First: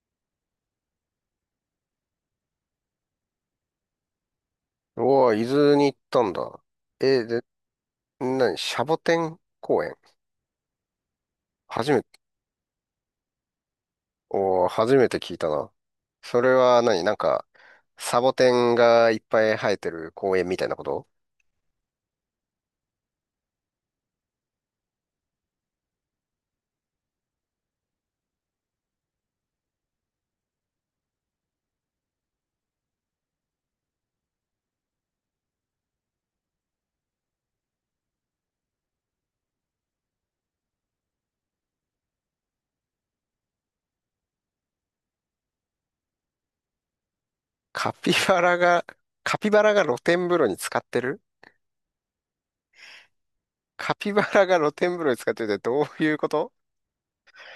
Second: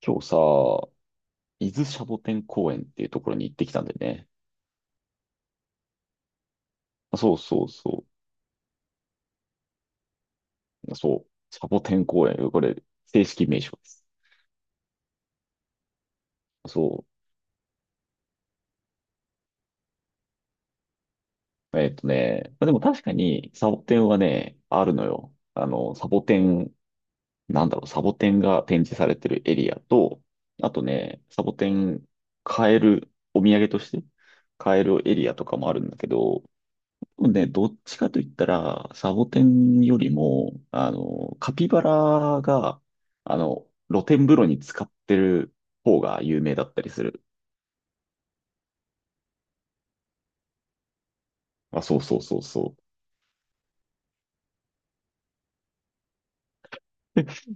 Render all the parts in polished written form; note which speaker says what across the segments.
Speaker 1: 今日さ、伊豆シャボテン公園っていうところに行ってきたんでね。
Speaker 2: うわ、伊豆に行ったんだ。
Speaker 1: あ
Speaker 2: え、
Speaker 1: そう
Speaker 2: で、
Speaker 1: そうそ
Speaker 2: 何シャボテン公園。
Speaker 1: う。そう。シャボ
Speaker 2: 初
Speaker 1: テ
Speaker 2: め
Speaker 1: ン
Speaker 2: て、
Speaker 1: 公園。これ、正式名称です。
Speaker 2: おー、初めて聞いたな。それは何
Speaker 1: そ
Speaker 2: なんか、サボテンがいっぱい生えてる公園みたいなこと。
Speaker 1: う。まあでも確かに、サボテンはね、あるのよ。サボテン、サボテンが展示されてるエリアと、あとね、サボテン買える、お土産として買えるエリアとかもあるんだけど、ね、どっちかと言ったら、サボテンよりも、カピバラが、露天風呂に使ってる方が有名だったりする。
Speaker 2: カピバラが、カピバラが露天風呂に使ってる。
Speaker 1: あ、そうそう。
Speaker 2: カピバラが露天風呂に使ってるってどういうこと？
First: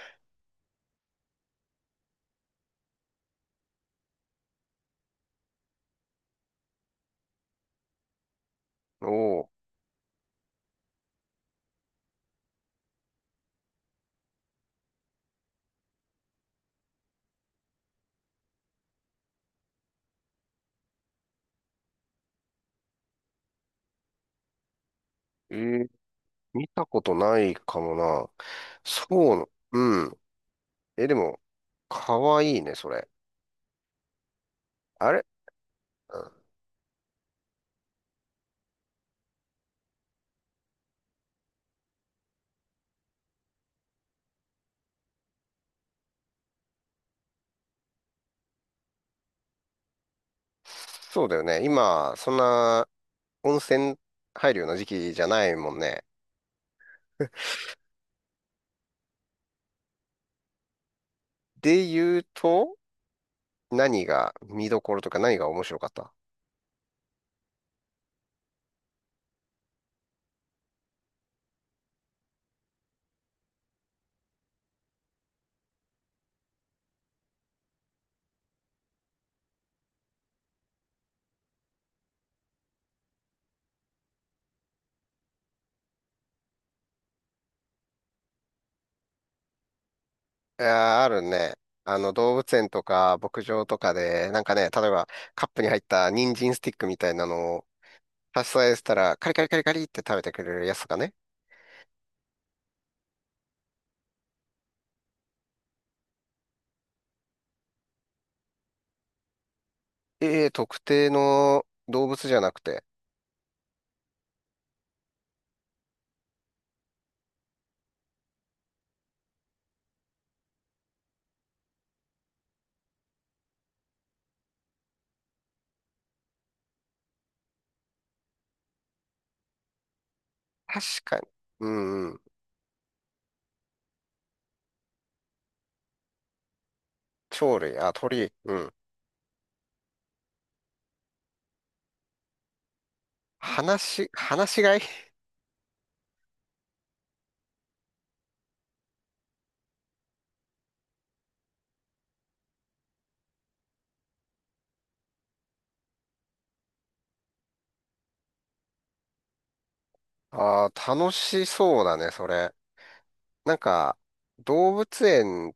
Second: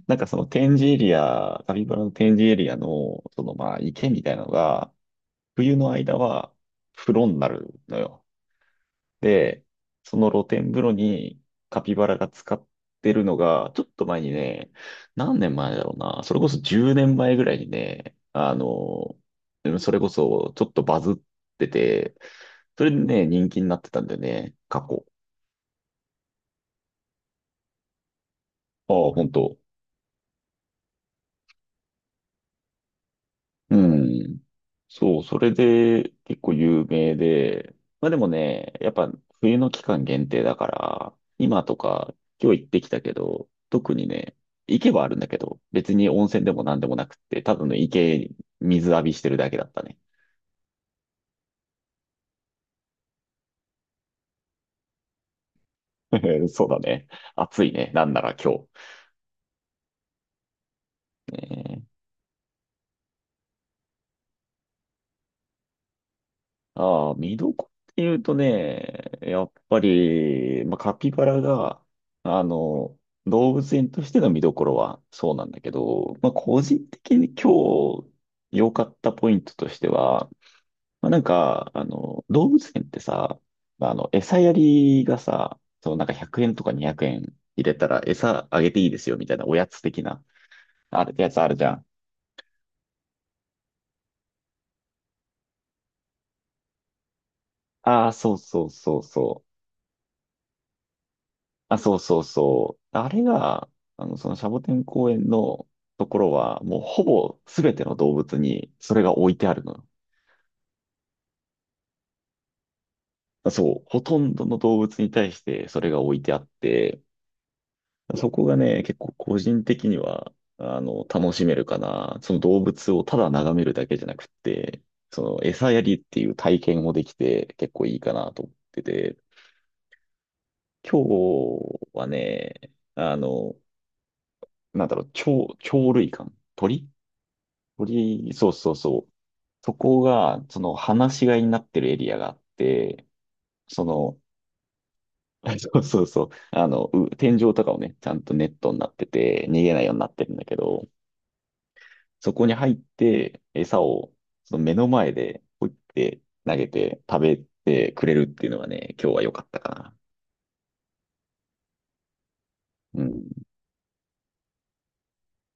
Speaker 1: なんかその展示エリア、カピバラの展示エリアの、そのまあ池みたいなのが、冬の間は風呂になるのよ。
Speaker 2: おお
Speaker 1: で、その露天風呂にカピバラが使ってるのが、ちょっと前にね、何年前だろうな、それこそ10年前ぐらいにね、それこそちょっとバズってて、それでね、人気になってたんだよね、過去。
Speaker 2: ー。ー見たことないかもな。
Speaker 1: ああ、本
Speaker 2: そう、
Speaker 1: 当。
Speaker 2: うん。え、でも、かわいいね、それ。
Speaker 1: うん。
Speaker 2: あ
Speaker 1: そう、
Speaker 2: れ。
Speaker 1: それで
Speaker 2: うん。
Speaker 1: 結構有名で、まあでもね、やっぱ冬の期間限定だから、今とか今日行ってきたけど、特にね、池はあるんだけど、別に温泉でも何でもなくって、ただの池に水浴びしてるだけだったね。
Speaker 2: そうだよね。今、そんな、温泉入るような時期じゃないもんね。
Speaker 1: そうだね。暑いね。なんなら今日。
Speaker 2: で
Speaker 1: ね。
Speaker 2: 言うと、何が見どころとか何が面白かった？
Speaker 1: ああ、見どころっていうとね、やっぱり、まあ、カピバラが、あの、動物園としての見どころはそうなんだけど、まあ、個人的に今日良かったポイントとしては、まあ、動物園ってさ、餌やりがさ、そう、なんか100円とか200円入れたら餌あげていいですよみたいなおやつ的な、
Speaker 2: いやー、
Speaker 1: あ
Speaker 2: あ
Speaker 1: れ、
Speaker 2: る
Speaker 1: やつあ
Speaker 2: ね。
Speaker 1: るじゃん。
Speaker 2: あの、動物園とか牧場とかで、なんかね、例えばカップに入った人参スティックみたいなのを
Speaker 1: ああ、そう
Speaker 2: 差し支
Speaker 1: そう
Speaker 2: えした
Speaker 1: そう
Speaker 2: ら、カリカ
Speaker 1: そ
Speaker 2: リカ
Speaker 1: う。
Speaker 2: リカリって食べてくれるやつとかね。
Speaker 1: あ、そうそう。あれが、そのシャボテン公園のところは、もうほぼ全ての動物にそれが置いてあるのよ。
Speaker 2: ええ、特定の動物じゃなくて、
Speaker 1: そう、ほとんどの動物に対してそれが置いてあって、そこがね、結構個人的には、楽しめるかな。その動物をただ眺めるだけじゃなくって、その餌やりっていう体験もできて結構いいかなと思ってて、
Speaker 2: 確
Speaker 1: 今
Speaker 2: かに。う
Speaker 1: 日
Speaker 2: ん
Speaker 1: は
Speaker 2: うん。
Speaker 1: ね、あの、鳥、鳥類館、鳥
Speaker 2: 鳥類、あ、鳥、
Speaker 1: 鳥、そう
Speaker 2: う
Speaker 1: そ
Speaker 2: ん。
Speaker 1: うそう。そこが、その、放し飼いになってるエリアがあって、
Speaker 2: 話
Speaker 1: そ
Speaker 2: し、
Speaker 1: の、
Speaker 2: 話し飼い
Speaker 1: そうそう。あの、天井とかをね、ちゃんとネットになってて、逃げないようになってるんだけど、そこに入って、餌を、その目の前で、ポイって投げて、食べてくれるっていうのがね、今日は良かったかな。
Speaker 2: ああ。楽しそうだね、それ。
Speaker 1: うん。
Speaker 2: なんか、動物園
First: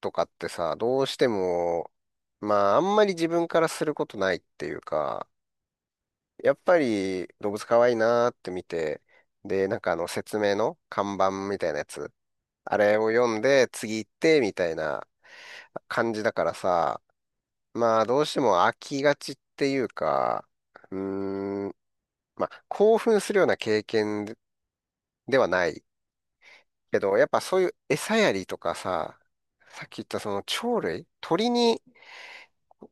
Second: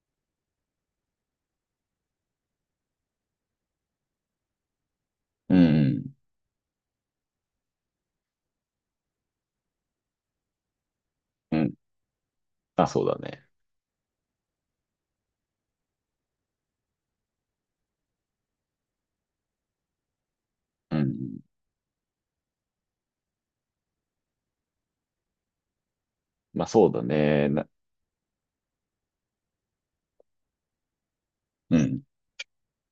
Speaker 2: とかってさ、どうしても、まあ、あんまり自分からすることないっていうか、
Speaker 1: うん。
Speaker 2: やっぱり動物可愛いなーって見て、で、なんかあの説明の看板
Speaker 1: う
Speaker 2: みたい
Speaker 1: ん。
Speaker 2: なやつ、あ
Speaker 1: あ、
Speaker 2: れ
Speaker 1: そう
Speaker 2: を
Speaker 1: だ
Speaker 2: 読ん
Speaker 1: ね。
Speaker 2: で次行ってみたいな感じだからさ、まあ、どうしても飽きがちっていうか、う
Speaker 1: うん。
Speaker 2: ーん、まあ、興奮するような経験ではない。
Speaker 1: まあ、そう
Speaker 2: け
Speaker 1: だ
Speaker 2: ど、やっぱ
Speaker 1: ね。
Speaker 2: そうい
Speaker 1: な、
Speaker 2: う餌やりとかさ、さっき言ったその鳥類、鳥
Speaker 1: う
Speaker 2: に
Speaker 1: ん。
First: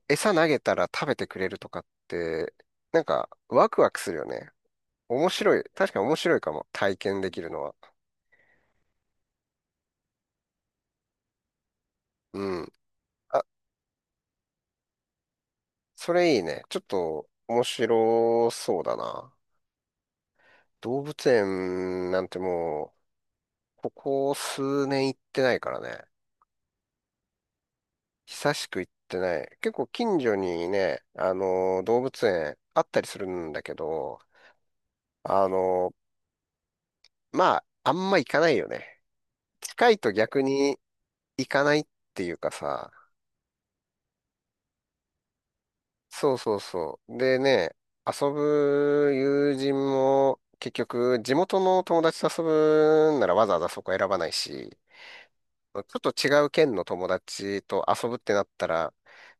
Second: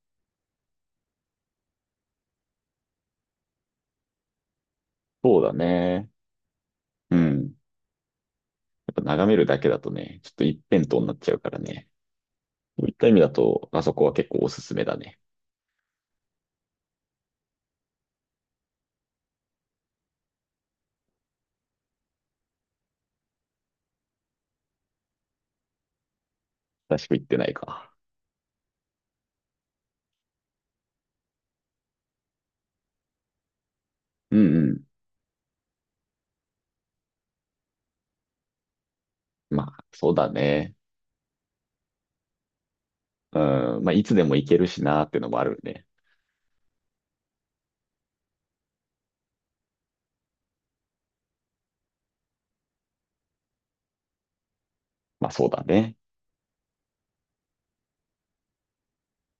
Speaker 2: 餌投げたら食べてくれるとかって、なんかワクワクするよね。面
Speaker 1: そうだ
Speaker 2: 白い。確かに
Speaker 1: ね。
Speaker 2: 面白いかも。体
Speaker 1: う
Speaker 2: 験できる
Speaker 1: ん。
Speaker 2: のは。
Speaker 1: やっぱ眺めるだけだとね、ちょっと一辺倒になっちゃうからね。
Speaker 2: うん。
Speaker 1: そういった意味だ
Speaker 2: あ、
Speaker 1: と、あそこは結構おすすめだね。
Speaker 2: それいいね。ちょっと面白そうだな。動物園なんてもう、ここ数年行ってないからね。
Speaker 1: 確か行ってないか。
Speaker 2: 久しく行ってない。結構近所にね、あの動物園あったりするんだけど、
Speaker 1: うんうん。
Speaker 2: あのまあ、あんま行かないよね。
Speaker 1: まあ、
Speaker 2: 近い
Speaker 1: そ
Speaker 2: と
Speaker 1: うだ
Speaker 2: 逆
Speaker 1: ね。
Speaker 2: に行かないっていうかさ、
Speaker 1: うん。まあ、いつでも行けるしなーってのもあるね。
Speaker 2: そうそうそう。でね、遊ぶ友人も結局地元の友達と遊ぶんならわざわざそこ選ばないし、
Speaker 1: まあ、そうだ
Speaker 2: ちょ
Speaker 1: ね。
Speaker 2: っと違う県の友達と遊ぶってなったら、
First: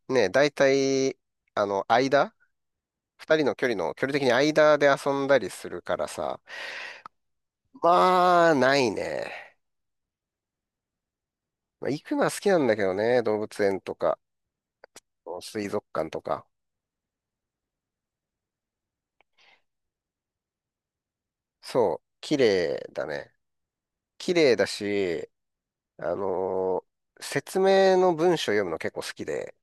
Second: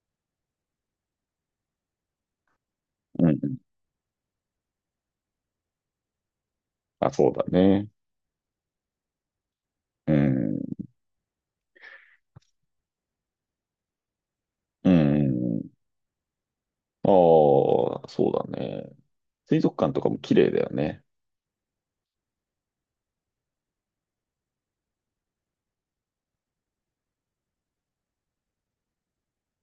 Speaker 2: ね、大体、間、
Speaker 1: うん
Speaker 2: 二人
Speaker 1: う
Speaker 2: の
Speaker 1: ん。
Speaker 2: 距離の、距離的に間で遊んだりするからさ、
Speaker 1: まあ、そうだね。
Speaker 2: まあ、ないね。
Speaker 1: うん。
Speaker 2: まあ行くのは好きなんだけどね、動物園とか、
Speaker 1: うん。
Speaker 2: 水族館とか。
Speaker 1: ああ、そうだね。水族館とかも綺麗だよね。
Speaker 2: そう、綺麗だね。綺麗だし、あのー説明の文章読むの結構好きで、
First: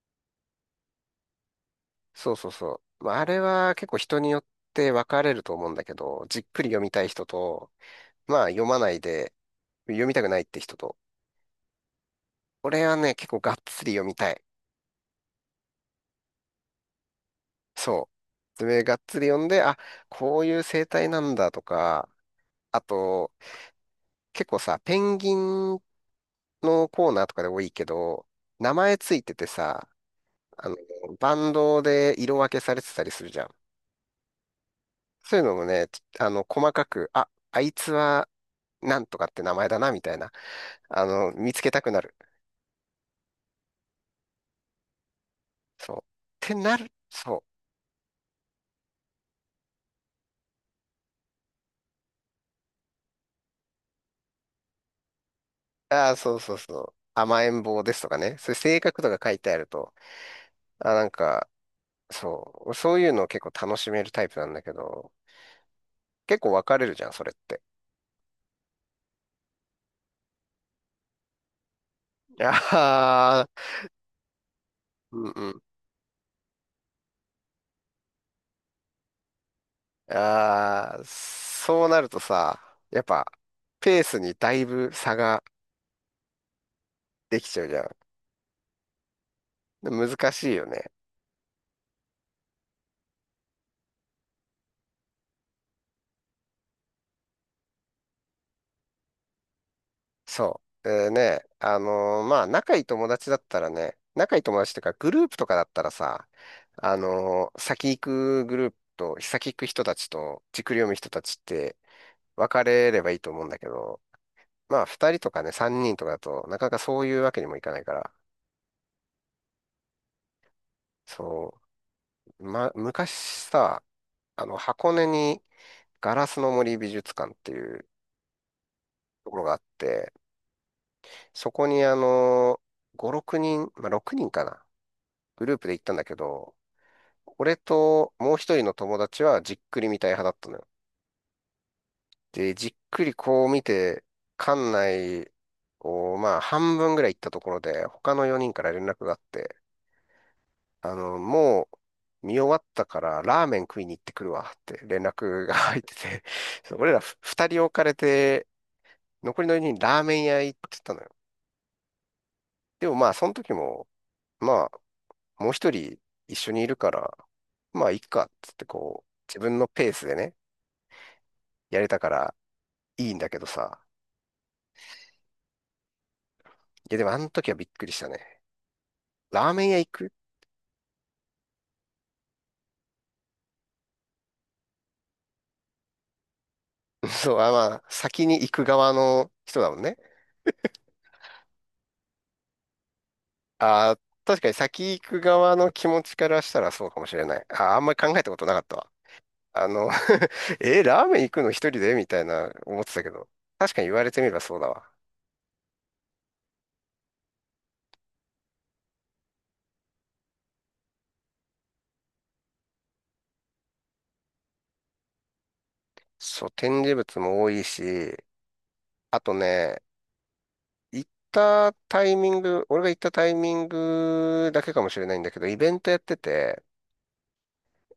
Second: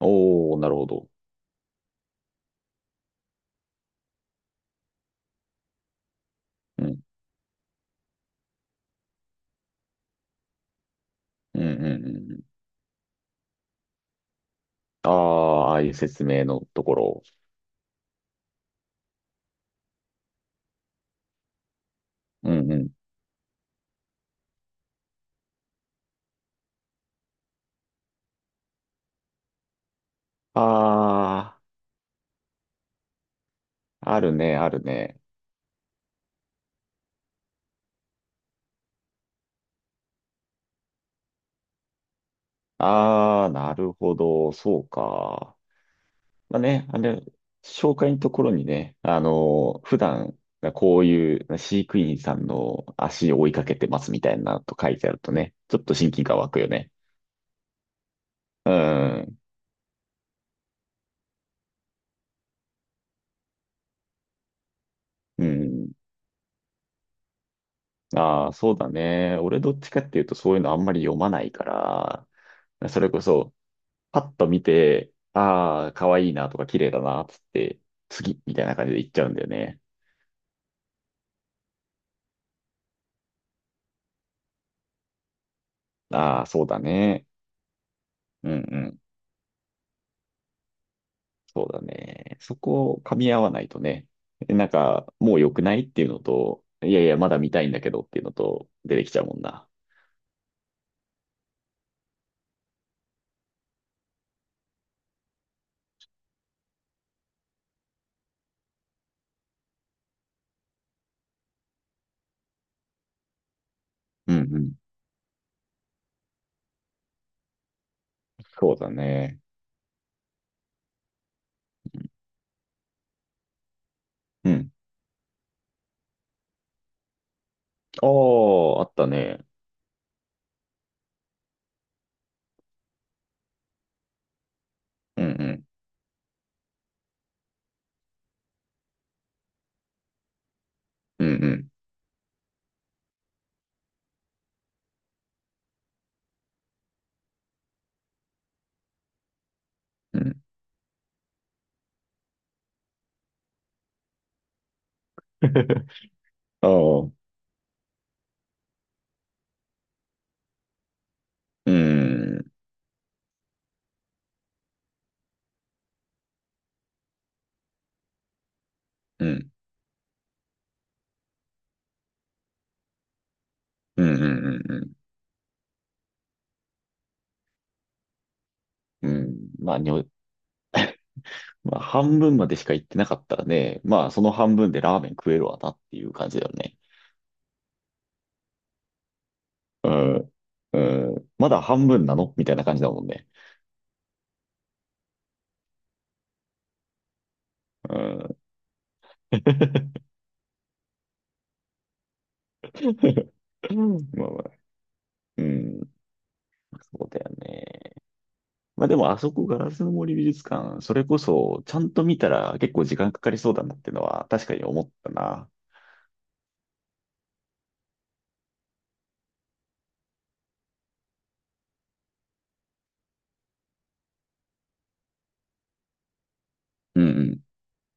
Speaker 1: おお、なるほど。
Speaker 2: そうそうそう。まあ、あれは結構人によって分かれると思うんだけど、じっくり読
Speaker 1: う
Speaker 2: み
Speaker 1: ん。
Speaker 2: たい人と、まあ読まないで、読みたくないって人と、
Speaker 1: うんうん。
Speaker 2: 俺はね、結構がっつり読みたい。
Speaker 1: ああ、ああいう説明のところ。
Speaker 2: そう。説明がっつり読んで、あ、こういう生態なんだとか、
Speaker 1: うんう
Speaker 2: あ
Speaker 1: ん。
Speaker 2: と、結構さ、ペンギンのコーナーとかで多いけど、名前ついててさ、あの、バン
Speaker 1: あ
Speaker 2: ドで色分けされてたりするじゃん。
Speaker 1: あ、あるね、あるね。
Speaker 2: そういうのもね、細かく、あ、あいつはなんとかって名前だな、みたいな、見つけたくなる。
Speaker 1: ああ、なるほど。そうか。
Speaker 2: そう。って
Speaker 1: まあ
Speaker 2: な
Speaker 1: ね、
Speaker 2: る。
Speaker 1: あれ、
Speaker 2: そ
Speaker 1: 紹介のところにね、普段、こういう飼育員さんの足を追いかけてますみたいなと書いてあるとね、ちょっ
Speaker 2: う。
Speaker 1: と
Speaker 2: あ
Speaker 1: 親
Speaker 2: あ、
Speaker 1: 近
Speaker 2: そ
Speaker 1: 感
Speaker 2: う
Speaker 1: 湧
Speaker 2: そう
Speaker 1: くよ
Speaker 2: そ
Speaker 1: ね。
Speaker 2: う。甘えん坊ですとかね。そういう
Speaker 1: う
Speaker 2: 性格とか書い
Speaker 1: ん。
Speaker 2: てあると、あ、なんか、そう。そういうのを結構楽しめるタイプなんだけど、
Speaker 1: うん。
Speaker 2: 結構分かれるじゃん、それって。
Speaker 1: ああ、そうだね。俺どっちかっていうとそういうのあんまり読まないから、それこ
Speaker 2: ああ、
Speaker 1: そ、パッと見て、
Speaker 2: うんうん。
Speaker 1: ああ、可愛いなとか綺麗だな、つって、次みたいな感じで行っちゃうんだよね。
Speaker 2: ああ、そうなるとさ、やっぱ、ペースにだいぶ差が
Speaker 1: ああ、そうだね。
Speaker 2: できちゃうじゃん。
Speaker 1: うんうん。
Speaker 2: で難しいよね。
Speaker 1: そうだね。そこを噛み合わないとね、なんか、もう良くないっていうのと、いやいや、まだ見たいんだけどっていうのと、出てきちゃうもんな。
Speaker 2: そう。でね、まあ、仲いい友達だったらね、仲いい友達っていうか、グループとかだったらさ、先行くグループと、先行く人たちと、じっくり読む人たちって分かれればいいと思うんだけど、
Speaker 1: うんうん。
Speaker 2: まあ、二人とかね、三人とかだと、なかなかそういうわけにもいかないから、
Speaker 1: そうだね。
Speaker 2: そう、ま、昔さ、
Speaker 1: うん。
Speaker 2: 箱根にガラスの森美術館っていう
Speaker 1: ああ、あった
Speaker 2: ところ
Speaker 1: ね。
Speaker 2: があって、そこに5、人、まあ、6人かな。
Speaker 1: うんう
Speaker 2: グルー
Speaker 1: ん。
Speaker 2: プで行ったんだけど、俺ともう一人の友達はじっくり見たい派だったのよ。
Speaker 1: うん
Speaker 2: で、じっくりこう見て、館内をまあ半分ぐらい行ったところで、他の4人から連絡があって、
Speaker 1: うん。うん。
Speaker 2: あの、もう見終わったからラーメン食いに行ってくるわって連絡が 入って て、
Speaker 1: あ
Speaker 2: そう俺ら
Speaker 1: あ、
Speaker 2: 2人置かれて、残りの4人ラーメン屋行ってたのよ。
Speaker 1: うん。
Speaker 2: でもまあその時も、まあもう一人一緒にいるから、まあいっかっつってこう、
Speaker 1: う
Speaker 2: 自
Speaker 1: ん。
Speaker 2: 分のペースでね、やれたからいいんだけどさ。
Speaker 1: うんうんうん
Speaker 2: いや、でもあの時はびっくりしたね。
Speaker 1: うん。うん。
Speaker 2: ラーメン
Speaker 1: ま
Speaker 2: 屋
Speaker 1: あ、
Speaker 2: 行
Speaker 1: にょ、
Speaker 2: く。
Speaker 1: まあ、半分までしか行ってなかったらね、まあ、その半分でラーメン食えるわなっていう感じだよね。
Speaker 2: そう、あ、まあ、先に行く側の人だもん
Speaker 1: う
Speaker 2: ね。
Speaker 1: ん。うん。まだ半分なのみたいな感じだもんね。
Speaker 2: あー、確かに先行く側の気持ちからしたらそうかもしれない。あー、あんまり
Speaker 1: う
Speaker 2: 考えたこ
Speaker 1: ん。
Speaker 2: となかったわ。あの え、ラーメン行くの一人でみたいな思ってたけど。
Speaker 1: う
Speaker 2: 確かに言わ
Speaker 1: ん
Speaker 2: れて
Speaker 1: ま
Speaker 2: み
Speaker 1: あ
Speaker 2: れば
Speaker 1: まあ、
Speaker 2: そうだわ。
Speaker 1: うん、そうだよね。まあでも、あそこ、ガラスの森美術館、それこそ、ちゃんと見たら結構時間かかりそうだなってのは、確かに思ったな。
Speaker 2: そう、展示物も多いし、あとね、行ったタイミング、俺が行ったタイミングだけかもしれないんだけど、イベントやってて、
Speaker 1: うんうん。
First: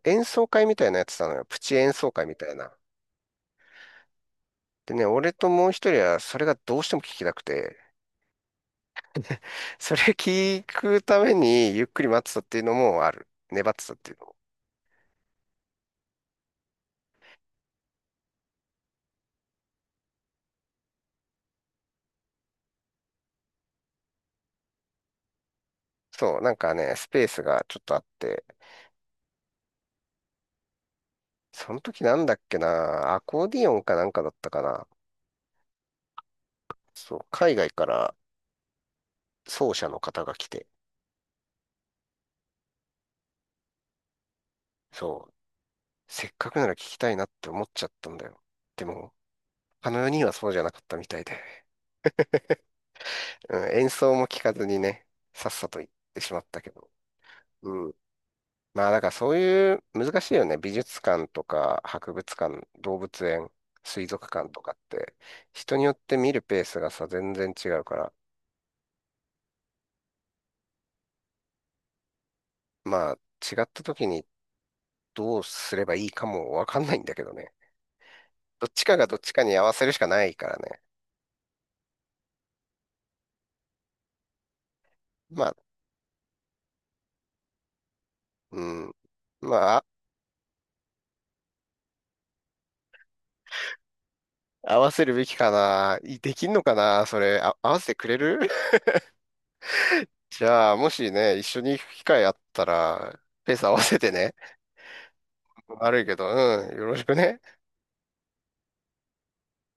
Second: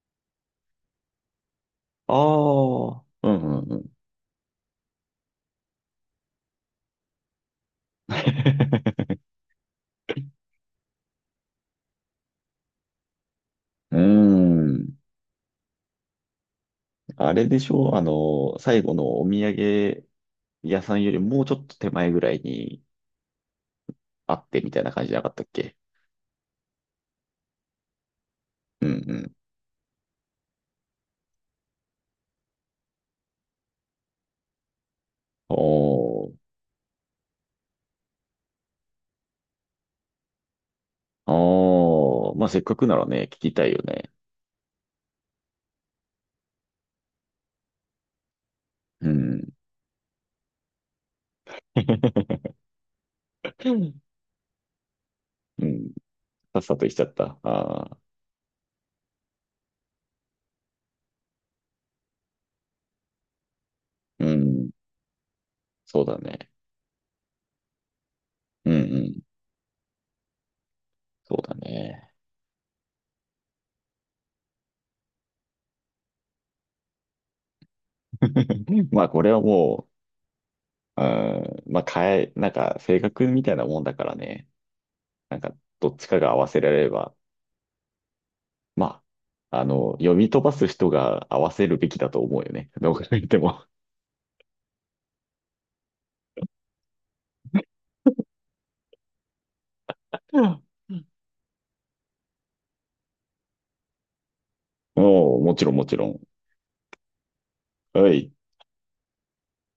Speaker 2: 演奏会みたいなやつてたのよ。プチ演奏
Speaker 1: あ
Speaker 2: 会みたいな。
Speaker 1: あ、うんうんうん。
Speaker 2: でね、俺ともう一人はそれがどうしても聞きたくて、それ聞くためにゆっくり待ってたっていうのもある。粘って た
Speaker 1: う
Speaker 2: っ
Speaker 1: ー
Speaker 2: ていうのも。
Speaker 1: ん。あれでしょあの、最後のお土産屋さんよりもうちょっと手前ぐらいにあってみたいな感じじゃなかったっけ。
Speaker 2: そう、なんかね、スペースがちょっとあって、
Speaker 1: うんうん。
Speaker 2: その時なんだっけな、アコーディオンかなんかだったかな。
Speaker 1: おー、
Speaker 2: そう、海外から奏者の方が来て、
Speaker 1: おー、まあせっかくならね、聞きたいよね。
Speaker 2: そう、せっかくなら聞きたいなって思っちゃったんだよ。で
Speaker 1: う
Speaker 2: も、
Speaker 1: ん。
Speaker 2: あの4人はそうじゃなかったみたいで、う
Speaker 1: う
Speaker 2: ん、演
Speaker 1: ん。
Speaker 2: 奏も聞かずにね、さっさと行っ てしまっ
Speaker 1: さ
Speaker 2: た
Speaker 1: っ
Speaker 2: け
Speaker 1: さと
Speaker 2: ど。
Speaker 1: 行っちゃった。
Speaker 2: う
Speaker 1: あ
Speaker 2: ん、
Speaker 1: あ、
Speaker 2: まあだからそういう難しいよね。美術館とか博物館、動物園、水
Speaker 1: う
Speaker 2: 族館と
Speaker 1: ん、
Speaker 2: かって人によっ
Speaker 1: そう
Speaker 2: て
Speaker 1: だ
Speaker 2: 見る
Speaker 1: ね。
Speaker 2: ペースがさ全然違うから、
Speaker 1: うんうん、そうだね。
Speaker 2: まあ違った時にどうすればいいかもわかんないんだけどね。どっち か
Speaker 1: ま
Speaker 2: が
Speaker 1: あ、
Speaker 2: どっ
Speaker 1: これ
Speaker 2: ち
Speaker 1: は
Speaker 2: かに合わせ
Speaker 1: も
Speaker 2: るしかないからね。
Speaker 1: う、うん、まあ、変え、なんか、性格みたいなもんだからね。なん
Speaker 2: ま
Speaker 1: か、
Speaker 2: あ、
Speaker 1: どっちかが合わせられれば、
Speaker 2: うん。
Speaker 1: ま
Speaker 2: ま
Speaker 1: あ、
Speaker 2: あ、あ、
Speaker 1: 読み飛ばす人が合わせるべきだと思うよね。どう考えても。
Speaker 2: 合わせるべきかな。いできんのかな。それ、あ、合わせてくれる。
Speaker 1: う
Speaker 2: じ
Speaker 1: ん。
Speaker 2: ゃあ、もしね、一緒に行く機会あったら、ペース合わせてね。
Speaker 1: もう、もちろん、もち
Speaker 2: 悪い
Speaker 1: ろ
Speaker 2: け
Speaker 1: ん。
Speaker 2: ど、うん。よろしくね。
Speaker 1: はい。